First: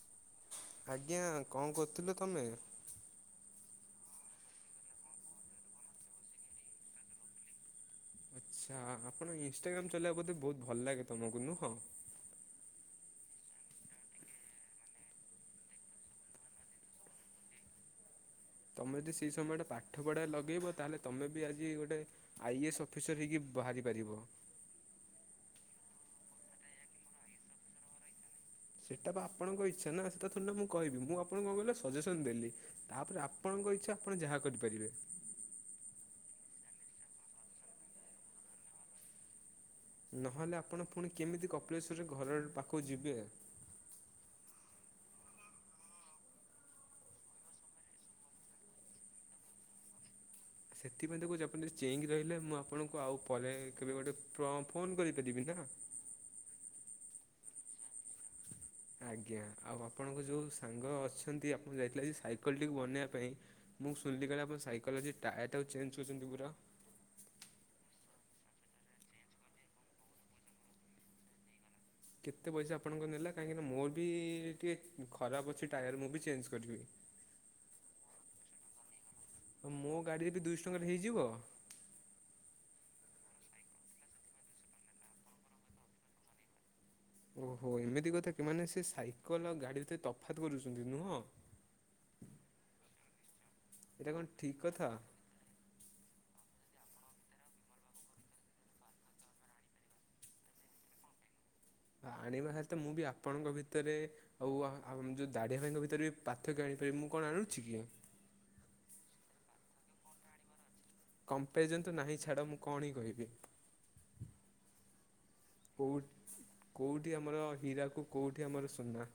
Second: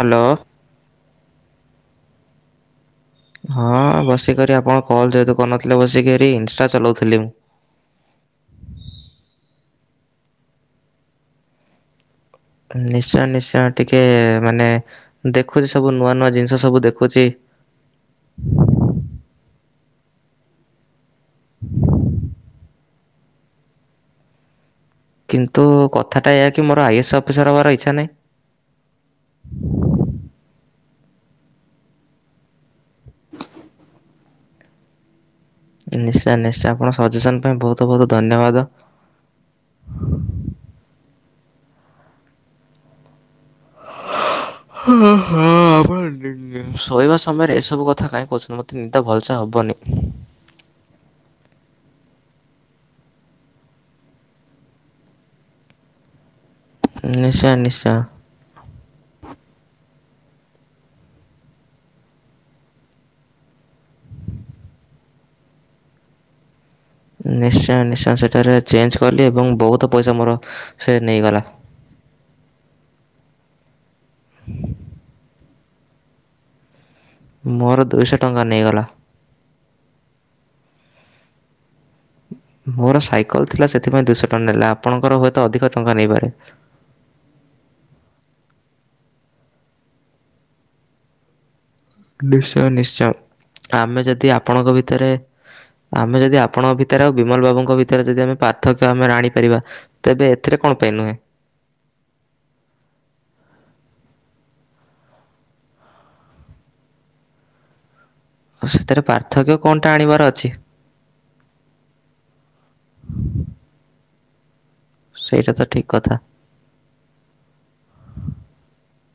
Hello. ଆଜ୍ଞା କଣ କରୁଥିଲ ତମେ? ହଁ ବସିକରି ଆପଣ କଲ୍ ଯେହେତୁ କରିନଥିଲେ ବସିକରି ଇନଷ୍ଟା ଚଲାଉଥିଲି ମୁଁ। ଆଚ୍ଛା ଆପଣ ଇନସଷ୍ଟାଗ୍ରାମ ଚଲେଇବାକୁ ବୋଧେ ବହୁତ ଭଲ ଲାଗେ ତମକୁ ନୁହଁ। ନିଶ୍ଚୟ ନିଶ୍ଚୟ ଟିକେ ମାନେ ଦେଖୁଛି ସବୁ ନୂଆ ନୂଆ ଜିନିଷ ସବୁ ଦେଖୁଛି। ତମେ ଯଦି ସେଇ ସମୟଟା ପାଠ ପଢ଼ା ରେ ଲଗେଇବ ତାହେଲେ ତମେ ବି ଆଜି ଗୋଟେ ଆଇ ଏସ୍ ଅଫିସର ହେଇକି ବାହାରିପାରିବ। କିନ୍ତୁ କଥାଟା ଏୟା କି ମୋର ଆଇ ଏସ୍ ଅଫିସର ହେବାର ଇଚ୍ଛା ନାହିଁ। ସେଟା ବା ଆପଣଙ୍କ ଇଚ୍ଛା ନା ସେଟା ଥୋଡି ନା ମୁଁ କହିବି ମୁଁ ଆପଣଙ୍କୁ କଁ କହିଲ ସଜେସନ ଦେଲି ତାପରେ ଆପ ଆପଣଙ୍କ ଇଚ୍ଛା ଆପଣ ଯାହା କରିପାରିବେ। ନିଶ୍ଚୟ ନିଶ୍ଚୟ ଆପଣ ସଜେସନ ପାଇଁ ବହୁତ ବହୁତ ଧନ୍ୟବାଦ। ନହଲେ ଆପଣ ପୁଣି କେମିତି କପିଳେଶ୍ୱର ରେ ଘରର ପାଖକୁ ଯିବେ ‌। ହୋ ହୋ- ନୁ-ନୁ ଶୋଇବା ସମୟରେ ଏସବୁ କଥା କାଇଁ କହୁଛନ୍ତି ମତେ ନିଦା ଭଲସେ ହବନି। ସେଥିପାଇଁ ‌ତ କହୁଚି ଆପଣ ଟିକେ ଚେଇଁ କି ମୁଁ ଆପଣଙ୍କୁ ଆଉ ପରେ କେବେ ଗୋଟେ ପ୍ର ଫୋନ କରି ପାରିବି ନା। ହୁଁ ନିଶ୍ଚୟ ନିଶ୍ଚୟ। ଆଜ୍ଞା ଆଉ ଆପଣଙ୍କ ଯୋଉ ସାଙ୍ଗ ଅଛନ୍ତି ଆପଣ ଯାଇଥିଲେ ଯେ ସାଇକେଲଟିକୁ ବନେଇବା ପାଇଁ। ମୁଁ ଶୁନିଲି କାଳେ ଆପଣ ସାଇକଲ ର ଆଜି ଟାୟାର୍ଟାକୁ ଚେଞ୍ଜ କରୁଛନ୍ତି ପୁରା। ନିଶ୍ଚୟ ନିଶ୍ଚୟ ସେଠାରେ ଚେଞ୍ଜ କଲି ଏବଂ ବହୁତ ପଇସା ମୋର ସେ ନେଇଗଲା। କେତେ ପଇସା ଆପଣଙ୍କର ନେଲା କାହିଁକିନା ମୋର ବି ଟିକେ ଖରାପ ଅଛି ଟାୟାର ମୁଁ ବି ଚେଞ୍ଜ କରିବି। ମୋର ଦୁଇଶ ଟଙ୍କା ନେଇଗଲା। ତ ମୋ ଗାଡ଼ିରେ ବି ଦୁଇଶ ଟଙ୍କାରେ ହେଇଯିବ। ମୋର ସାଇକଲ ଥିଲା ସେଥିପାଇଁ ଦୁଇଶ ଟଙ୍କା ନେଲା ଆପଣଙ୍କର ହୁଏତ ଅଧିକ ଟଙ୍କା ନେଇପାରେ। ଓହୋ ଏମିତି କଥା କି ମାନେ ସେ ସାଇକେଲ ଗାଡ଼ି ଭିତରେ ତଫାତ୍ କରୁଛନ୍ତି ନୁହଁ। ନିଶ୍ଚୟ ନିଶ୍ଚୟ ଆମେ ଏଇଟା କଣ ଯଦି ଠିକ୍ ଆପଣଙ୍କ କଥା ଭିତରେ। ଆମେ ଯଦି ଆପଣଙ୍କ ଭିତରେ ଆଉ ବିମଲ ବାବୁଙ୍କ ଭିତରେ ଯଦି ଆମେ ପାର୍ଥକ୍ୟ ଆମର ଆଣିପାରିବା। ତେବେ ଏଥିରେ କଣ ପାଇଁ ନୁହେଁ। ଆଣିବା ହେଲେ ତ ମୁଁ ବି ଆପଣଙ୍କ ଭିତରେ। ଆଉ ଆହ ଆଉ ମୁ ଯୋଉ ଦାଢ଼ିଆ ଭାଇଙ୍କ ଭିତରେ ବି ପାର୍ଥକ୍ୟ ଆଣିପାରିବି ମୁଁ କଣ ଆଣୁଛି କି? ଆଉ ସେଥେରେ ପାର୍ଥକ୍ୟ କଣଟା ଆଣିବାର ଅଛି। କମ୍ପେଆରିଜନ୍ ତ ନାହିଁ ଛାଡ଼ ମୁଁ କଣ କହିବି। ସେଇଟା ତ ଠିକ କଥା। କେଉଁଠି ଆମର ହୀରାକୁ କେଉଁଠି ଆମର ସୁନା।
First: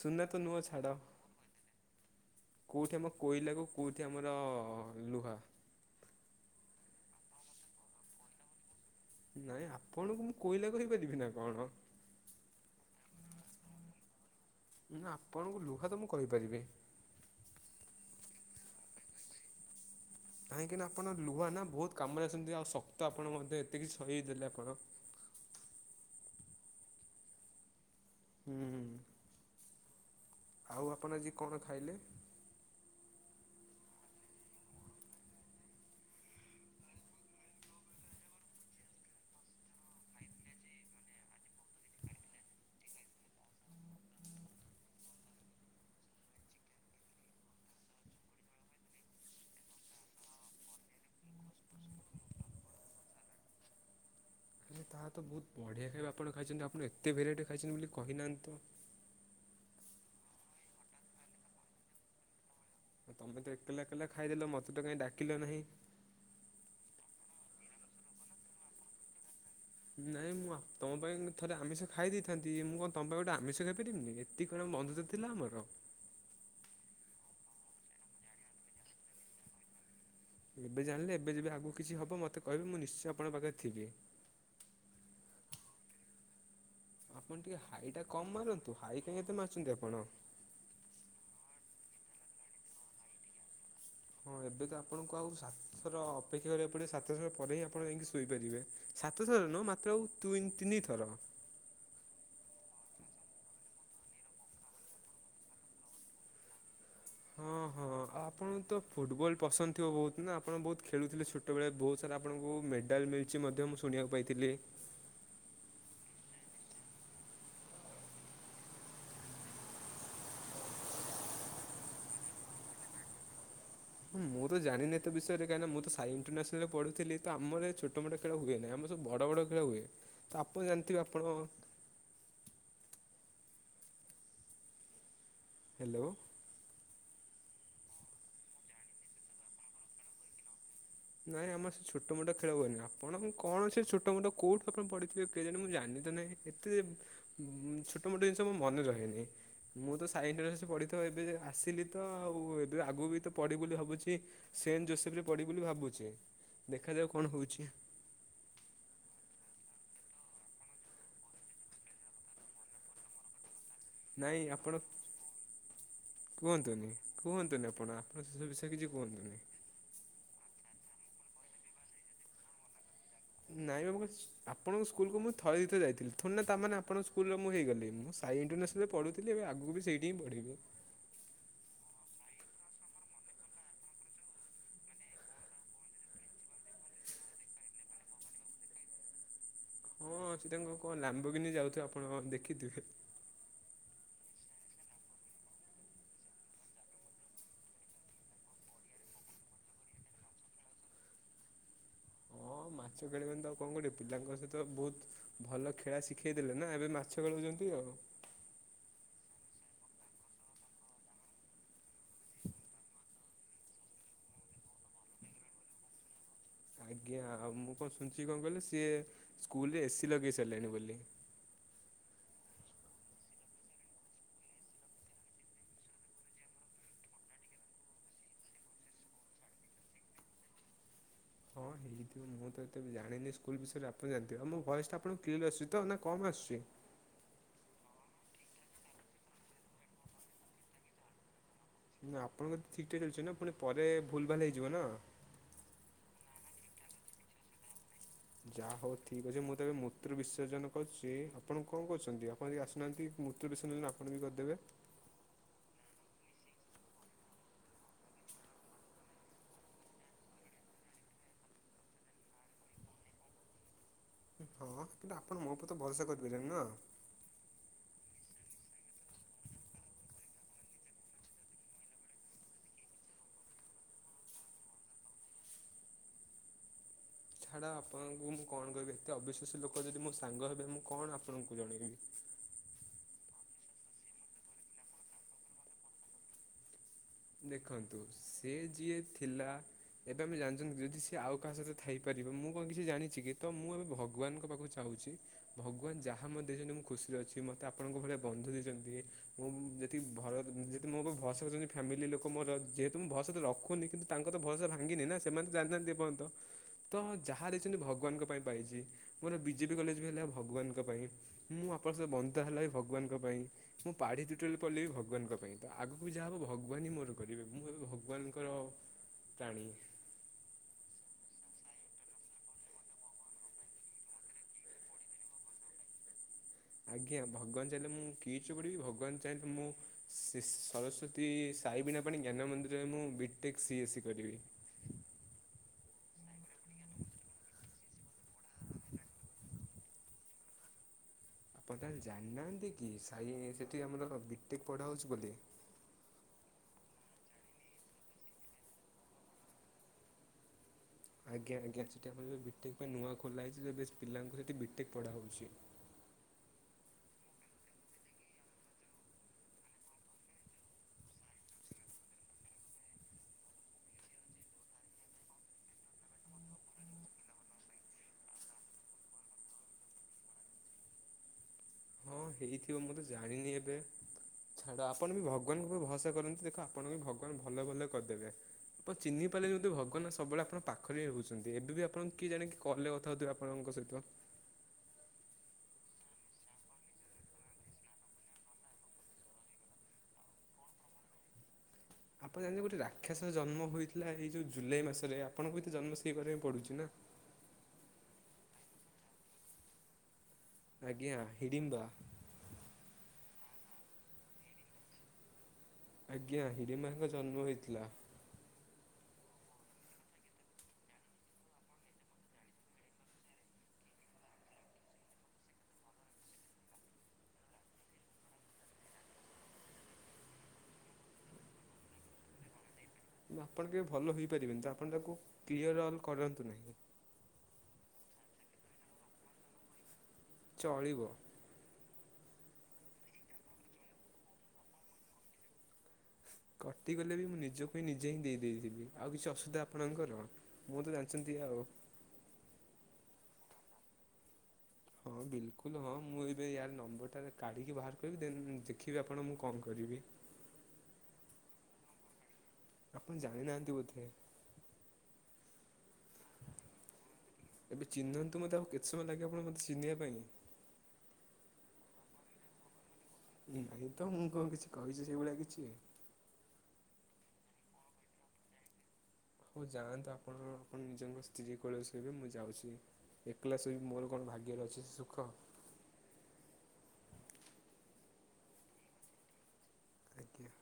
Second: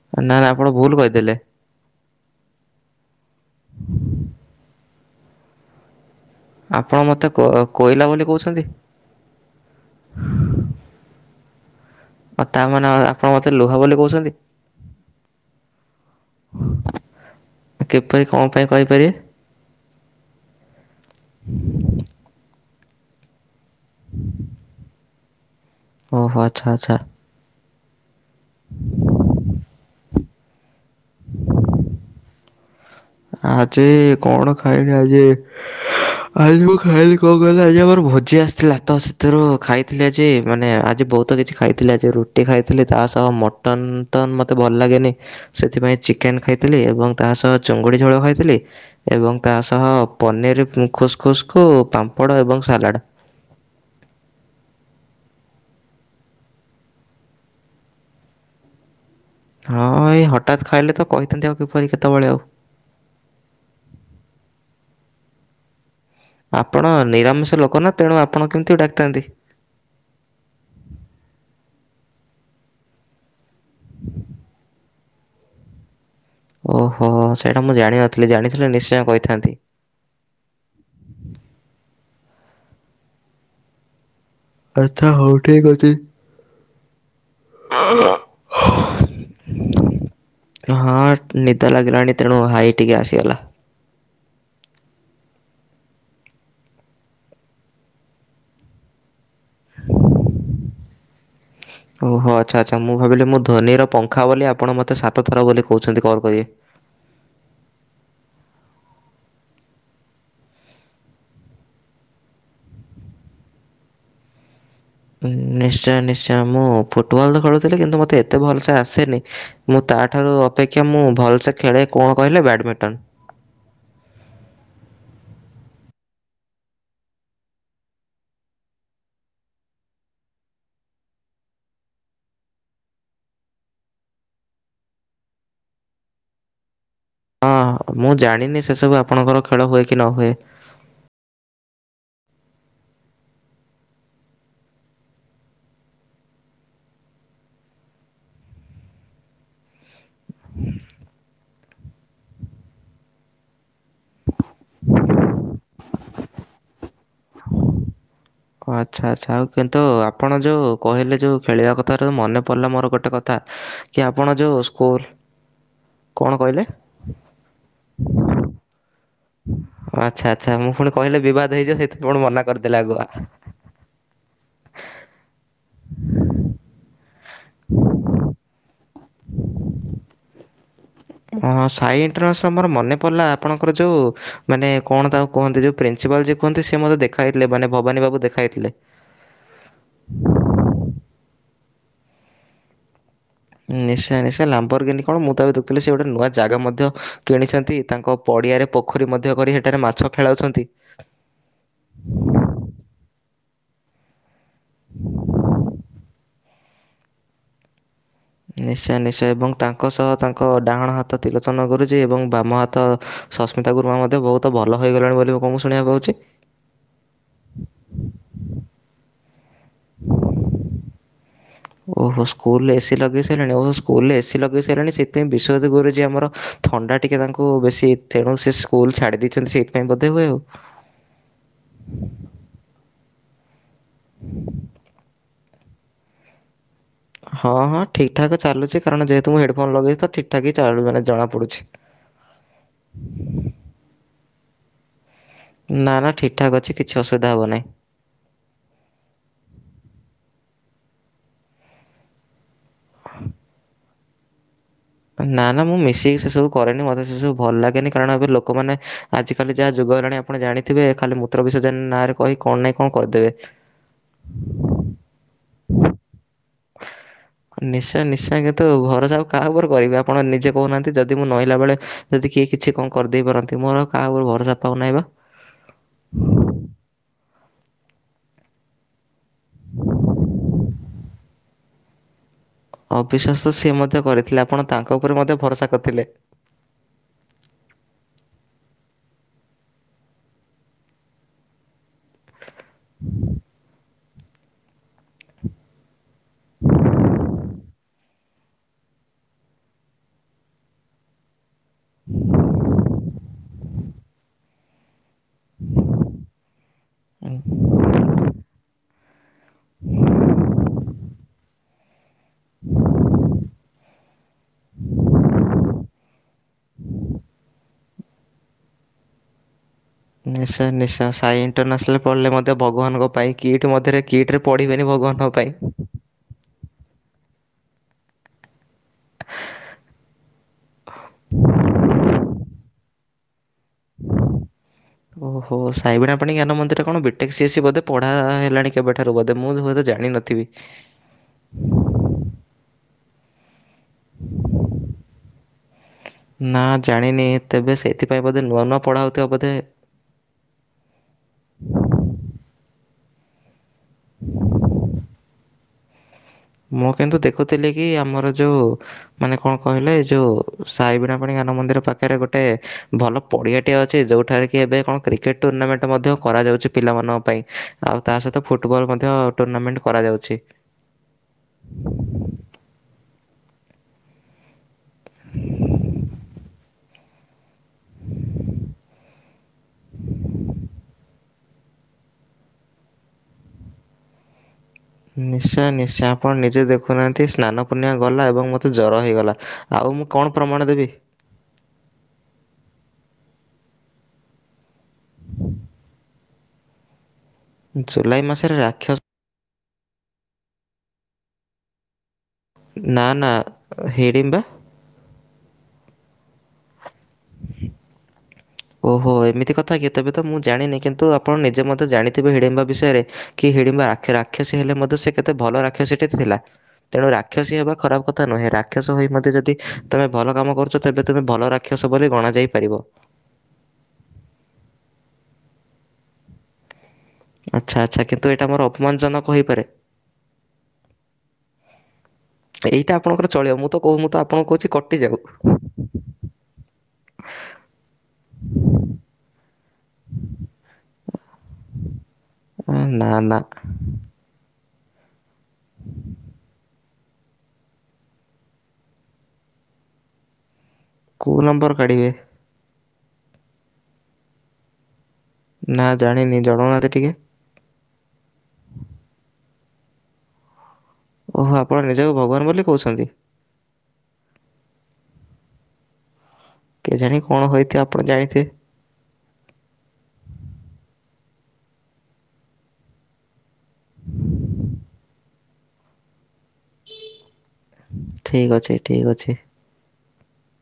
ସୁନା ନା ତ ନା ନୁହଁ ଆପଣ ଭୁଲ ଛାଡ଼। କହିଦେଲେ। କୋଉଠି ଆମ କୋଇଲାକୁ କୋଉଠି ଆମର ଲୁହା। ଆପଣ ମତେ କୋ କୋଇଲା ବୋଲି କହୁଛନ୍ତି। ନାଇଁ ଆପଣଙ୍କୁ ମୁଁ କୋଇଲା କହିପାରିବି ନା କଣ? ଆଉ ତା ମାନେ ଅ ଆପଣ ମତେ ଲୁହା ବୋଲି କହୁଛନ୍ତି। ନା ଆପଣଙ୍କୁ ଲୁହା ତ ମୁଁ କହିପାରିବି। କେବେ କଣ ପାଇଁ କହିପାରିବେ? କାହିଁକିନା ଆପଣ ଲୁହା ନା ବହୁତ କାମରେ ଆସଛନ୍ତି ଆଉ ଶକ୍ତ ଆପଣ ମଧ୍ୟ ଏତିକିି ସହି ଦେଲେ ଆପଣ। ଓହୋ ଆଛା ଆଛା। ହୁଁ ହୁଁ ହୁଁ ଆଉ ଆପଣ ଆଜି କଣ ଖାଇଲେ? ଆଜ କଣ ଖାଇଲି ଆଜି ଆଜି ମୁଁ ଖାଇଲି କଣ କହିଲ ଆଜି ଆମର ଭୋଜି ଆସିଥିଲା ତ ସେଥିରୁ ଖାଇ ଖାଇଥିଲି ଆଜି ମାନେ ଆଜି ବହୁତ କିଛି ଖାଇଥିଲେ ରୁଟି ଖାଇଥିଲି ତା ସହ ମୋଟ ତନ ତନ ମତେ ଭଲ ଲାଗେନି ସେଥିପାଇଁ ଚିକେନ ଖାଇଥିଲି ଏବଂ ତା ସହ ଚୁଙ୍ଗୁଡ଼ି ଝୋଳ ଖାଇଥିଲେ? ଏବଂ ତା ସହ ପନିର ଖୁସ୍ ଖୁସ୍ କୁ ପାମ୍ପଡ଼ ଏବଂ ସାଲାଡ଼। ତାହାତ ବହୁତ ବଢ଼ିଆ ଖାଇବା ଆପଣ ଖାଇଛନ୍ତି ଆପଣ ଏତେ ଭେରାଇଟିରେ ଖାଇଛନ୍ତି ବୋଲି କହିନାହାନ୍ତି ତ? ହଁ ଏଇ ହଠାତ୍ ଖାଇଲେ ତ କହିଥାନ୍ତି ଆଉ କିପରି କେତେବେଳେ ଆଉ। ତମେ ତ ଏକଲା ଏକଲା ଖାଇଦେଲ ମୋତେ ତ କାହିଁ ଡାକିଲ ନାହିଁ? ଆପଣ ନିରାମିଷ ଲୋକନା ତେଣୁ ଆପଣ କେମିତି ଡାକିଥାନ୍ତି। ନାଇଁ ମୁଁ ତମ ପାଇଁ ଥରେ ଆମିଷ ଖାଇ ଦେଇଥାନ୍ତି ମୁଁ କଣ ତମ ପାଇଁ ଗୋଟେ ଆମିଷ ଖାଇପାରିବିନି। ତି କଣ ବନ୍ଧୁିତା ଥିଲା ଆମର। ଓହୋ ସେଇଟା ମୁଁ ଜାଣିନଥିଲି ଜାଣିଥିଲେ ନିଶ୍ଚୟ କହିଥାନ୍ତି। ଏବେ ଜାଣିଲେ ଏବେ ଯେବେ ଆଗକୁ କିଛି ହବ ମୋତେ କହିବେ ମୁଁ ନିଶ୍ଚୟ ଆଣଙ୍କଖରେ ଥିବି। କଥା ହଉ ଠିକ୍ ଅଛି। ଆପଣ ଟିକିେ ହାଇଟା କମ୍ ମାରନ୍ତୁ ହାଇ କାହିଁ ଏତେ ମାରୁଛନ୍ତି ଆପଣ? ହଁ ନିଦ ଲାଗିଲାଣି ତେଣୁ ହାଇ ଟିକେ ଆସିଗଲା। ହଁ ଏବେ ତ ଆପଣଙ୍କୁ ଆଉ ସାତଶହର ଅପେକ୍ଷା କରିବାକୁ ପଡ଼ିବ ସାତଶହ ପରେ ହିଁ ଆପଣ ଯାଇକି ଶୋଇପାରିବେ। ସାତଥର ନୁ ମାତ୍ର ଆଉ ଦୁଇ ତିନିଥର। ଓହୋ ଆଛା ଆଛା ମୁଁ ଭାବିଲି ମୁଁ ଧୋନିର ପଙ୍ଖା ବୋଲି ଆପଣ ମୋତେ ସାତ ଥର ବୋଲି କହୁଛନ୍ତି କଲ୍ କରିବେ ହଁ ହଁ ଆପଣ ତ ଫୁଟବଲ ପସନ୍ଦ ଥିବ ବହୁତ ନା ଆପଣ ବହୁତ ଖେଳୁଥିଲେ ଛୋଟ ଛୋଟବେଳେ ବହୁତ ସାରା ଆପଣଙ୍କୁ ମେଡ଼ାଲ ମିଳିଛି ମଧ୍ୟ ମୁଁ ଶୁଣିବାକୁ ପାଇଥିଲି? ନିଶ୍ଚୟ ନିଶ୍ଚୟ ମୁଁ ଫୁଟବଲ୍ ତ ଖେଳୁଥିଲି କିନ୍ତୁ ମୋତେ ଏତେ ଭଲସେ ଆସେନି। ମୁଁ ତା ଠାରୁ ଅପେକ୍ଷା ମୁଁ ଭଲସେ ଖେଳେ କଣ କହିଲେ ବ୍ୟାଡ୍ ମିଣ୍ଟନ। ହୁଁ ମୁଁ ତ ଜାଣିନି ଏତେ ବିଷୟରେ କାହିଁକ ନା ମୁଁ ତ ସାଇ ଇଣ୍ଟରନେସ୍ନାଲରେ ପଢ଼ୁଥିଲି ତ ଆମର ଛୋଟ ମୋଟ ଖେଳ ହୁଏ ନାହିଁ ଆମର ସବୁ ବଡ଼ ବଡ଼ ଖେଳ ହୁଏ ତାପ ଜାଣିଥିବେ ଆପଣ? ହାଲୋ। ହଁ ମୁଁ ଜାଣିନି ସେସବୁ ଆପଣଙ୍କର ଖେଳ ହୁଏ କି ନ ହୁଏ। ନାଇଁ ଆମର ସେ ଛୋଟ ମୋଟ ଖେଳ ହୁଏନି ଆପଣ କଣ ସେ ଛୋଟ ମୋଟ କେଉଠୁ ଆପଣ ପଡ଼ିିଥିବେ କେଜାଣି ମୁଁ ଜାଣିନି ତ ନାହିଁ ଏତେ ଛୋଟ ମୋଟ ଜିନିଷ ମୋ ମନେ ରହେନି। ମୁଁ ତ ସାଇ ଇନ୍ଟରେଷ୍ଟ ପଢ଼ିଥିବ ଏବେ ଆସିଲି ତ ଆଉ ଏବେ ଆଗକୁ ବି ତ ପଢି ବୋଲି ଭାବୁଛି। ସେଣ୍ଟ ଜୋସେରିରେ ପଡ଼ିବି ବୋଲି ଭାବୁଚି ଦେଖାଯାଉ କଣ ହେଉଚି। ଆଛା ଆଛା ଆଉ କିନ୍ତୁ ଆପଣ ଯେଉଁ କହିଲେ ଯେଉଁ ଖେଳିବା କଥା ମନେ ପଡ଼ିଲା ମୋର ଗୋଟେ କଥା। ହ କି ନାଇଁ ଯେଉଁ ଆପଣ ସ୍କୁଲ୍ କଣ କହିଲେ? କୁହନ୍ତୁନି କୁହନ୍ତୁନି ଆପଣ ଆପଣ ସେ ସବୁ ବିଷୟ କିଛି କୁହନ୍ତୁନି। ଆଛା ଆଛା ମୁଁ ପୁଣି କହିଲେ ବିବାଦ ହେଇଯିବ ସେଥିପାଇଁ ପୁଣି ମନା କରିଦେଲେ ଆଗୁଆ। ନାଇଁ ବାବୁ ଆପଣଙ୍କ ସ୍କୁଲକୁ ମୁଁ ଥରେ ଦିଥର ଯାଇଥିଲି ଥୋଡିନା ତାମାନେେ ଆପଣ ସ୍କୁଲରେ ମୁଁ ହେଇଗଲି ମୁଁ ସାଇ ଇଣ୍ଟରନ୍ୟାସନାଲରେ ପଢ଼ୁଥିଲି ଏବେ ଆଗକୁ ବି ସେଇଠି ହିଁ ପଢିବି। ହଁ ସାଇ ଇଣ୍ଟରନ୍ୟାସନାଲ୍ ମୋର ମନେ ପଡ଼ିଲା ଆପଣଙ୍କର ଯେଉଁ ମାନେ କଣ ତାକୁ କୁହନ୍ତି ଯେଉଁ ପ୍ରିନ୍ସିପାଲ ଯିଏ କୁହନ୍ତି ସେ ମତେ ଦେଖା ହେଇଥିଲେ ମାନେ ଭବାନୀ ବାବୁ ଦେଖା ହେଇଥିଲେ। ହଁ ଅଛି ତାଙ୍କ କଣ ଲାମ୍ବରଗିନି ଯାଉଥିବେ ଆପଣ ଦେଖିଥିବେ। ନିଶ୍ଚୟ ନିଶ୍ଚୟ ଲାମ୍ବରଗିନି କଣ ମୁଁ ତ ଏବେ ଦେଖଥିଲି। ସେ ଗୋଟେ ନୂଆ ଜାଗା ମଧ୍ୟ କିଣିଛନ୍ତି ତା ପଡ଼ିଆରେ ପୋଖରୀ ମଧ୍ୟ କରି ହେଠାରେ ମାଛ ଖେଳାଉଛ ହଁ ମାଛ ଖେଳିବନି ତ ଆଉ କଣ କରିବେ ପିଲାଙ୍କ ସହିତ ବହୁତ ଭଲ ଖେଳା ଶିଖେଇ ଦେଲେ ନା ଏବେ ମାଛ କେଳଉଛନ୍ତି ଆଉ। ନିଶ୍ଚୟ ନିଶ୍ଚୟ ଏବଂ ତାଙ୍କ ସହ ତାଙ୍କ ଡାହାଣ ହାତ ତ୍ରିଲୋଚନ ଗୁରୁଜୀ ଏବଂ ବାମ ହାତ ସସ୍ମିତା ଗୁରୁମା ମଧ୍ୟ ବହୁତ ଭଲ ହୋଇଗଲେଣି ବୋଲି କଣ ମୁଁ ଶୁଣିବାକୁ ପାଉଛି? ଆଜ୍ଞା ଆଉ ମୁଁ କଣ ଶୁଣିଛି କଣ କହିଲ, ସିଏ ସ୍କୁଲ୍ ରେ ଏସି ଲଗେଇ ସାରିଲେଣି ବୋଲି। ଓହୋ ସ୍କୁଲରେ ଏ ସି ଲଗେଇ ସାଇଲାଣି ଓହୋ ସ୍କୁଲରେ ଏ ସି ଲଗେଇ ସାଇଲାଣି ସେଥିପାଇଁ ବିଶ୍ଵାଦତ ଗୁରୁଜି ଆମର ଥଣ୍ଡା ଟିକେ ତାଙ୍କୁ ବେଶୀ ତେଣୁ ସେ ସ୍କୁଲ ଛାଡ଼ି ଦେଇଚନ୍ତି ସେଇଥିପାଇଁ ବୋଧେ ହୁଏ ଆଉ। ହଁ ହେଇଥିବ ମୁଁ ତ ଏତେ ବି ଜାଣିନି ସ୍କୁଲ ବିଷୟରେ ଆପଣ ଜାଣିଥିବେ ହଁ ମୋ ଭଏସଟା ଆପଣଙ୍କୁ କ୍ଲିୟର ଆସୁଚି ତ ନା କମ୍ ଆସୁଚି? ହଁ ହଁ ଠିକ୍ ଠାକ୍ ଚାଲୁଚି କାରଣ ଯେହେତୁ ମୁଁ ହେଡ଼ଫୋନ ଲଗେଇଚି ତ ଠିକ୍ ଠାକ୍ ହି ଚାଉଳିବାର ଜଣାପଡ଼ୁଚି। ନା ଆପଣଙ୍କ ତ ଠିକ୍ ଠାକ୍ ଚାଲିଚି ନା ପୁଣି ପରେ ଭୁଲ ଭାଲ ହେଇଯିବ ନା। ନା ନା ଠିକ୍ ଠାକ୍ ଅଛି କିଛି ଅସୁବିଧା ହବ ନାହିଁ। ଯାହା ହଉ ଠିକ୍ ଅଛି ମୁଁ ତ ଏବେ ମୂତ୍ର ବିସର୍ଜନ କରୁଚି ଆପଣ କଣ କରୁଚନ୍ତି ଆପଣ ଆଜି ଆସ ନାହାନ୍ତି ମୂତ୍ର ବିସର୍ଜନଆପଣ ବି କରିଦେବେ। ନା ନା ମୁଁ ମିଶିକି ସେ ସବୁ କରେନି ମତେ ସେ ସବୁ ଭଲ ଲାଗେନି କାରଣ ଏବେ ଲୋକମାନେ ଆଜିକାଲି ଯାହା ଯୁଗ ହେଲାନି ଆପଣ ଜାଣିଥିବେ ଖାଲି ମୂତ୍ର ବିସର୍ଜନ ନାଁରେ କହି କଣ ନାଇଁ କଣ କରିଦେବେ ହଁ କିନ୍ତୁ ଆପଣ ମୋ ଉପରେ ତ ଭରସା କରିପାରିବେନା ନିଶ୍ଚୟ ନିଶ୍ଚୟ କିନ୍ତୁ ଭରସା ଆଉ କାହା ଉପରେ କରିବି ଆପଣ ନିଜେ କହୁନାହାନ୍ତି ଯଦି ମୁଁ ନଇଁଲାବେଳେ ଯଦି କିଏ କିଛି କଁ କରିଦେଇପାରନ୍ତି ମୋର କାହା ଉପରେ ଭରସା ପାଉନାହିଁ ବା। ଛାଡ ଆପଣଙ୍କୁ ମୁଁ କଣ କହିବି ଏତେ ଅବିଶ୍ଵାସୀ ଲୋକ ଯଦି ମୋ ସାଙ୍ଗ ହେବେ ମୁଁ କଣ ଆପଣଙ୍କୁ ଜଣେଇବି। ଅବିଶ୍ୱାସ ସିଏ ମଧ୍ୟ କରିଥିଲେ ଆପଣ ତାଙ୍କ ଉପରେ ମଧ୍ୟ ଭରସା କରିଥିଲେ। ଦେଖନ୍ତୁ ସେ ଯିଏ ଥିଲା ଏବେ ଆମେ ଜାଣିଚନ୍ତି କି ଯଦି ସିଏ ଆଉ କାହା ସହିତ ଥାଇପାରିବ ମୁଁ କଣ କିଛି ଜାଣିଛି। କି ତ ମୁଁ ଏବେ ଭଗବାନଙ୍କ ପାଖକୁ [inaudible] ପାଉଛି। ଭଗବାନ ଯାହା ମୋତେ ଦେଇଚନ୍ତି ମୁଁ ଖୁସିରେ ଅଛି ମତେ ଆପଣଙ୍କ ଭଳି ବନ୍ଧୁ ଦେଇଚନ୍ତି ମୁଁ ଯେ ତି ଭର ଯଦି ମୋ ଉପରେ ଭରସା କରିଚନ୍ତି ଫ୍ୟାମିଲି ଲୋକ ମୋର ଯେହେତୁ ମୁଁ ଭରସା ତ ରଖୁନି କିନ୍ତୁ ତାଙ୍କ ତ ଭରସା ଭାଙ୍ଗିନି ନା ସେମାନେ ତ ଜାଣିନାହାନ୍ତି ଏପର୍ଯ୍ୟନ୍ତ ତ ଯାହା ଦେଇଚନ୍ତି ଭଗବାନଙ୍କ ପାଇଁ ପାଇଚି ମୋର ବିଜେପି କଲେଜ ବି ହେଲା ଭଗବାନଙ୍କ ପାଇଁ, ମୁଁ ଆପଣ ସହ ବନ୍ଧୁତା ହେଲା ବି ଭଗବାନଙ୍କ ପାଇଁ ମୁଁ ପାଢ଼ିଟ୍ୟୁଟରାଲ୍ ରେ ପଢ଼ିଲି ବି ଭଗବାନଙ୍କ ପାଇଁ ତ ଆଗକୁ ଯାହା ହବ ଭଗ ଭଗବାନ ହିଁ ମୋର କରିବେ ମୁଁ କେବେ ଭଗବାନଙ୍କର ପ୍ରାଣୀ। ନିଶ୍ଚୟ ନିଶ୍ଚୟ ସାଇ ଇଣ୍ଟରନ୍ୟାସନାଲ୍ ପଢ଼ିଲେ ମଧ୍ୟ ଭଗବାନଙ୍କ ପାଇଁ କିଟ୍ ମଧ୍ୟରେ କିଟ୍ ରେ ପଢ଼ିବେନି ଭଗବାନଙ୍କ ପାଇଁ। [unintelligible] ଆଜ୍ଞା ଭଗବାନ ଚାହିଁଲେ ମୁଁ କିଟ୍ ରେ ପଢ଼ିବି ଭଗବାନ ଟେନ୍ଥ ମୁଁ ଶୀ ସରସ୍ଵତୀ ସାଇ ବିଣା ମଣି ଜ୍ଞାନ ମନ୍ଦିରରେ ମୁଁ ବିଟେକ୍ ସି ଏ ସି କରିବି। ଓହୋ ସାଇବିଣାପାଣି ଜ୍ଞାନ ମନ୍ଦିର ରେ କଣ ବିଟେକ୍ ସି ଏ ସି ବୋଧେ ପଢା ହେଲାଣି କେବେଠାରୁ ବୋଧେ ମୁଁ ହୁଏତ ଜାଣି ନଥିବି। ପଟାଲ ଜାଣିନାହାନ୍ତି କି ସାଇ ସେଇଠି ଆମର ବିଟେକ୍ ପଢ଼ା ହେଉଚି ବୋଲି? ନା ଜାଣିନି ତେବେ ସେଇଥିପାଇଁ ବୋଧେ ନୂଆ ନୂଆ ପଢ଼ା ହେଉଥିବ ବୋଧେ। ଆଜ୍ଞା ଆଜ୍ଞା ସେଠି ଆପଣ ଯଦି ବିଟେକ୍ ପାଇଁ ନୂଆ ଖୋଲା ହୋଇଚି ଯଦି ବିଟେକ୍ ପିଲାଙ୍କୁ ସେଠି ବିଟେକ୍ ପଢ଼ା ହେଉଚି। ମୁଁ କିନ୍ତୁ ଦେଖୁଥିଲି କି ଆମର ଯଉ ମାନେ କଣ କହିଲେ ଏ ଯଉ ସାଇ ବିଣା ପାଣି ଜ୍ଞାନ ମନ୍ଦିର ପାଖରେ ଗୋଟେ ଭଲ ପଡ଼ିଆଟେ ଅଛି ଜୋଉଠାରେ କି ଏବେ କଣ କ୍ରିକେଟ ଟୁର୍ଣ୍ଣାମେଣ୍ଟ ମଧ୍ୟ କରାଯାଉଛି ପିଲାମାନଙ୍କ ପାଇଁ। ଆଉ ତା ସହିତ ଫୁଟବଲ୍ ମଧ୍ୟ ଟୁର୍ଣ୍ଣାମେଣ୍ଟ କରାଯାଉଛି। ହଁ ହେଇଥିବ ମୁଁ ତ ଜାଣିନି ଏବେ ଛାଡ ଆପଣ ବି ଭଗବାନଙ୍କ ଉପରେ ଭରସା କରନ୍ତୁ ଦେଖ ଆପଣଙ୍କ ବି ଭଗବାନ ଭଲ ଭଲ କରିଦେବେ। ଆପଣ ଚିହ୍ନିପାଇଲେନି ବୋଧେ ଭଗବାନ ସବୁବେଳେ ଆପଣ ପାଖରେ ହିଁ ରହୁଚନ୍ତି ଏବେ ବି ଆପଣଙ୍କୁ କିଏ ଜାଣିକି କଲ୍ ରେ କଥାହଉଥିବେ ଆପଣଙ୍କ ସହିତ ନିଶ୍ଚୟଂ ନିଶ୍ଚୟଂ ଆପଣ ନିଜେ ଦେଖୁନାହାନ୍ତି ସ୍ନାନ ପୂର୍ଣ୍ଣିମା ଗଲା ଏବଂ ମତେ ଜର ହେଇଗଲା। ଆଉ ମୁଁ କଣ ପ୍ରମାଣ ଦେବି। ଆପଣ ଜାଣିଚନ୍ତି ଗୋଟେ ରାକ୍ଷାସର ଜନ୍ମ ହୋଇଥିଲା ହେଇ ଯୋଉ ଜୁଲାଇ ମାସରେ ଆପଣଙ୍କୁ ବି ତ ଜନ୍ମ ସେଇ ବାର ରେ ପଡୁଚି ନା। ଜୁଲାଇ ମାସରେ ରାକ୍ଷସ ଆଜ୍ଞା ହିଡିମ୍ବା। ନା ନା ହିଡିମ୍ବା? ଆଜ୍ଞା ହିଡ଼ିମ୍ବାଙ୍କ ଜନ୍ମ ହେଇଥିଲା। ଓହୋ ଏମିତି କଥା କି ତେବେ ତ ମୁଁ ଜାଣିନି କିନ୍ତୁ ଆପଣ ନିଜେ ମଧ୍ୟ ଜାଣିଥିବେ ହିଡିମ୍ବା ବିଷୟରେ କି ହିଡିମ୍ବା ରାକ୍ଷା ରାକ୍ଷାସୀ ହେଲେ ମଧ୍ୟ ସେ କେତେ ଭଲ ରାକ୍ଷସୀ ଟି ଥିଲା ତେଣୁ ରାକ୍ଷସୀ ହେବା ଖରାପ କଥା ନୁହେଁ ରାକ୍ଷସ ହୋଇ ମଧ୍ୟ ଯଦି ତମେ ଭଲ କାମ କରୁଛ ତେବେ ତମେ ଭଲ ରାକ୍ଷ କ୍ଷସ ବୋଲି ଗଣାଯାଇ ପାରିବ କିନ୍ତୁ ଆପଣ କେବେ ଭଲ ହୋଇପାରିବେନି ତ ଆପଣ ତାକୁ କ୍ଲିୟର୍ ଅଲ୍ କରନ୍ତୁ ନାହିଁ। ଆଚ୍ଛା ଆଚ୍ଛା କିନ୍ତୁ ଏଇଟା ମୋର ଅପମାନଜନକ ହୋଇପାରେ? ଚଳିବ ଏଇଟା ଆପଣଙ୍କର ଚଳିବ ମୁଁ ତ କହୁ ମୁଁ ତ ଆପଣଙ୍କୁ କହୁଚି କଟିଯାଉ କଟିଗଲେ ବି ମୁଁ ନିଜପାଇଁ ନିଜେ ହିଁ ଦେଇଦେଇଯିବି ଆଉ କିଛି ଅସୁବିଧା ଆପଣଙ୍କର? ମୁଁ ତ ଜାଣିଚନ୍ତି ଆଉ। ଉଁ ନା ନା। ହଁ ବିଲକୁଲ୍ ହଁ ମୁଁ ଏବେ ୟାର ନମ୍ବରଟାରେ କାଢ଼ିକି ବାହାର କରିବି ଦେନ୍ ଦେଖିବି ଆପଣ ମୁଁ କଣ କରିବି। କୋଉ ନମ୍ବର କାଢ଼ିବେ? ଆପଣ ଜଣିନାହାନ୍ତି ବୋଧେ ନା ଜାଣିନି ଜନୌନାହାନ୍ତି ଟିକେ। ଏବେ ଚିହ୍ନନ୍ତୁ ମତେ ଆଉ କେତେ ସମୟ ଲାଗିବ ଆପଣ ମତେ ଚିହ୍ନିବା ପାଇଁ? ଓହୋ ଆପଣ ନିଜକୁ ଭଗବାନ ବୋଲି କୋହୁଛନ୍ତି। ନାଇଁ ତ ମୁଁ କଣ କିଛି କହିଚି ସେଇ ଭଳିଆ କିଛି? କେଜାଣି କଣ ହୋଇଥିବ ଆପଣ ଜାଣିଥିବେ। ହୋଉ ଯାଆନ୍ତୁ ଆପଣ ଆପଣ ନିଜଙ୍କ ସ୍ତ୍ରୀ କୋଳରେ ଶୋଇବେ ମୁଁ ଯାଉଛି। ଏକଲା ଶୋଇବି ମୋର କଣ ଭାଗ୍ୟରେ ଅଛି ସେ ସୁଖ। ଠିକ୍ ଅଛି ଠିକ୍ ଅଛି। ଆଜ୍ଞା।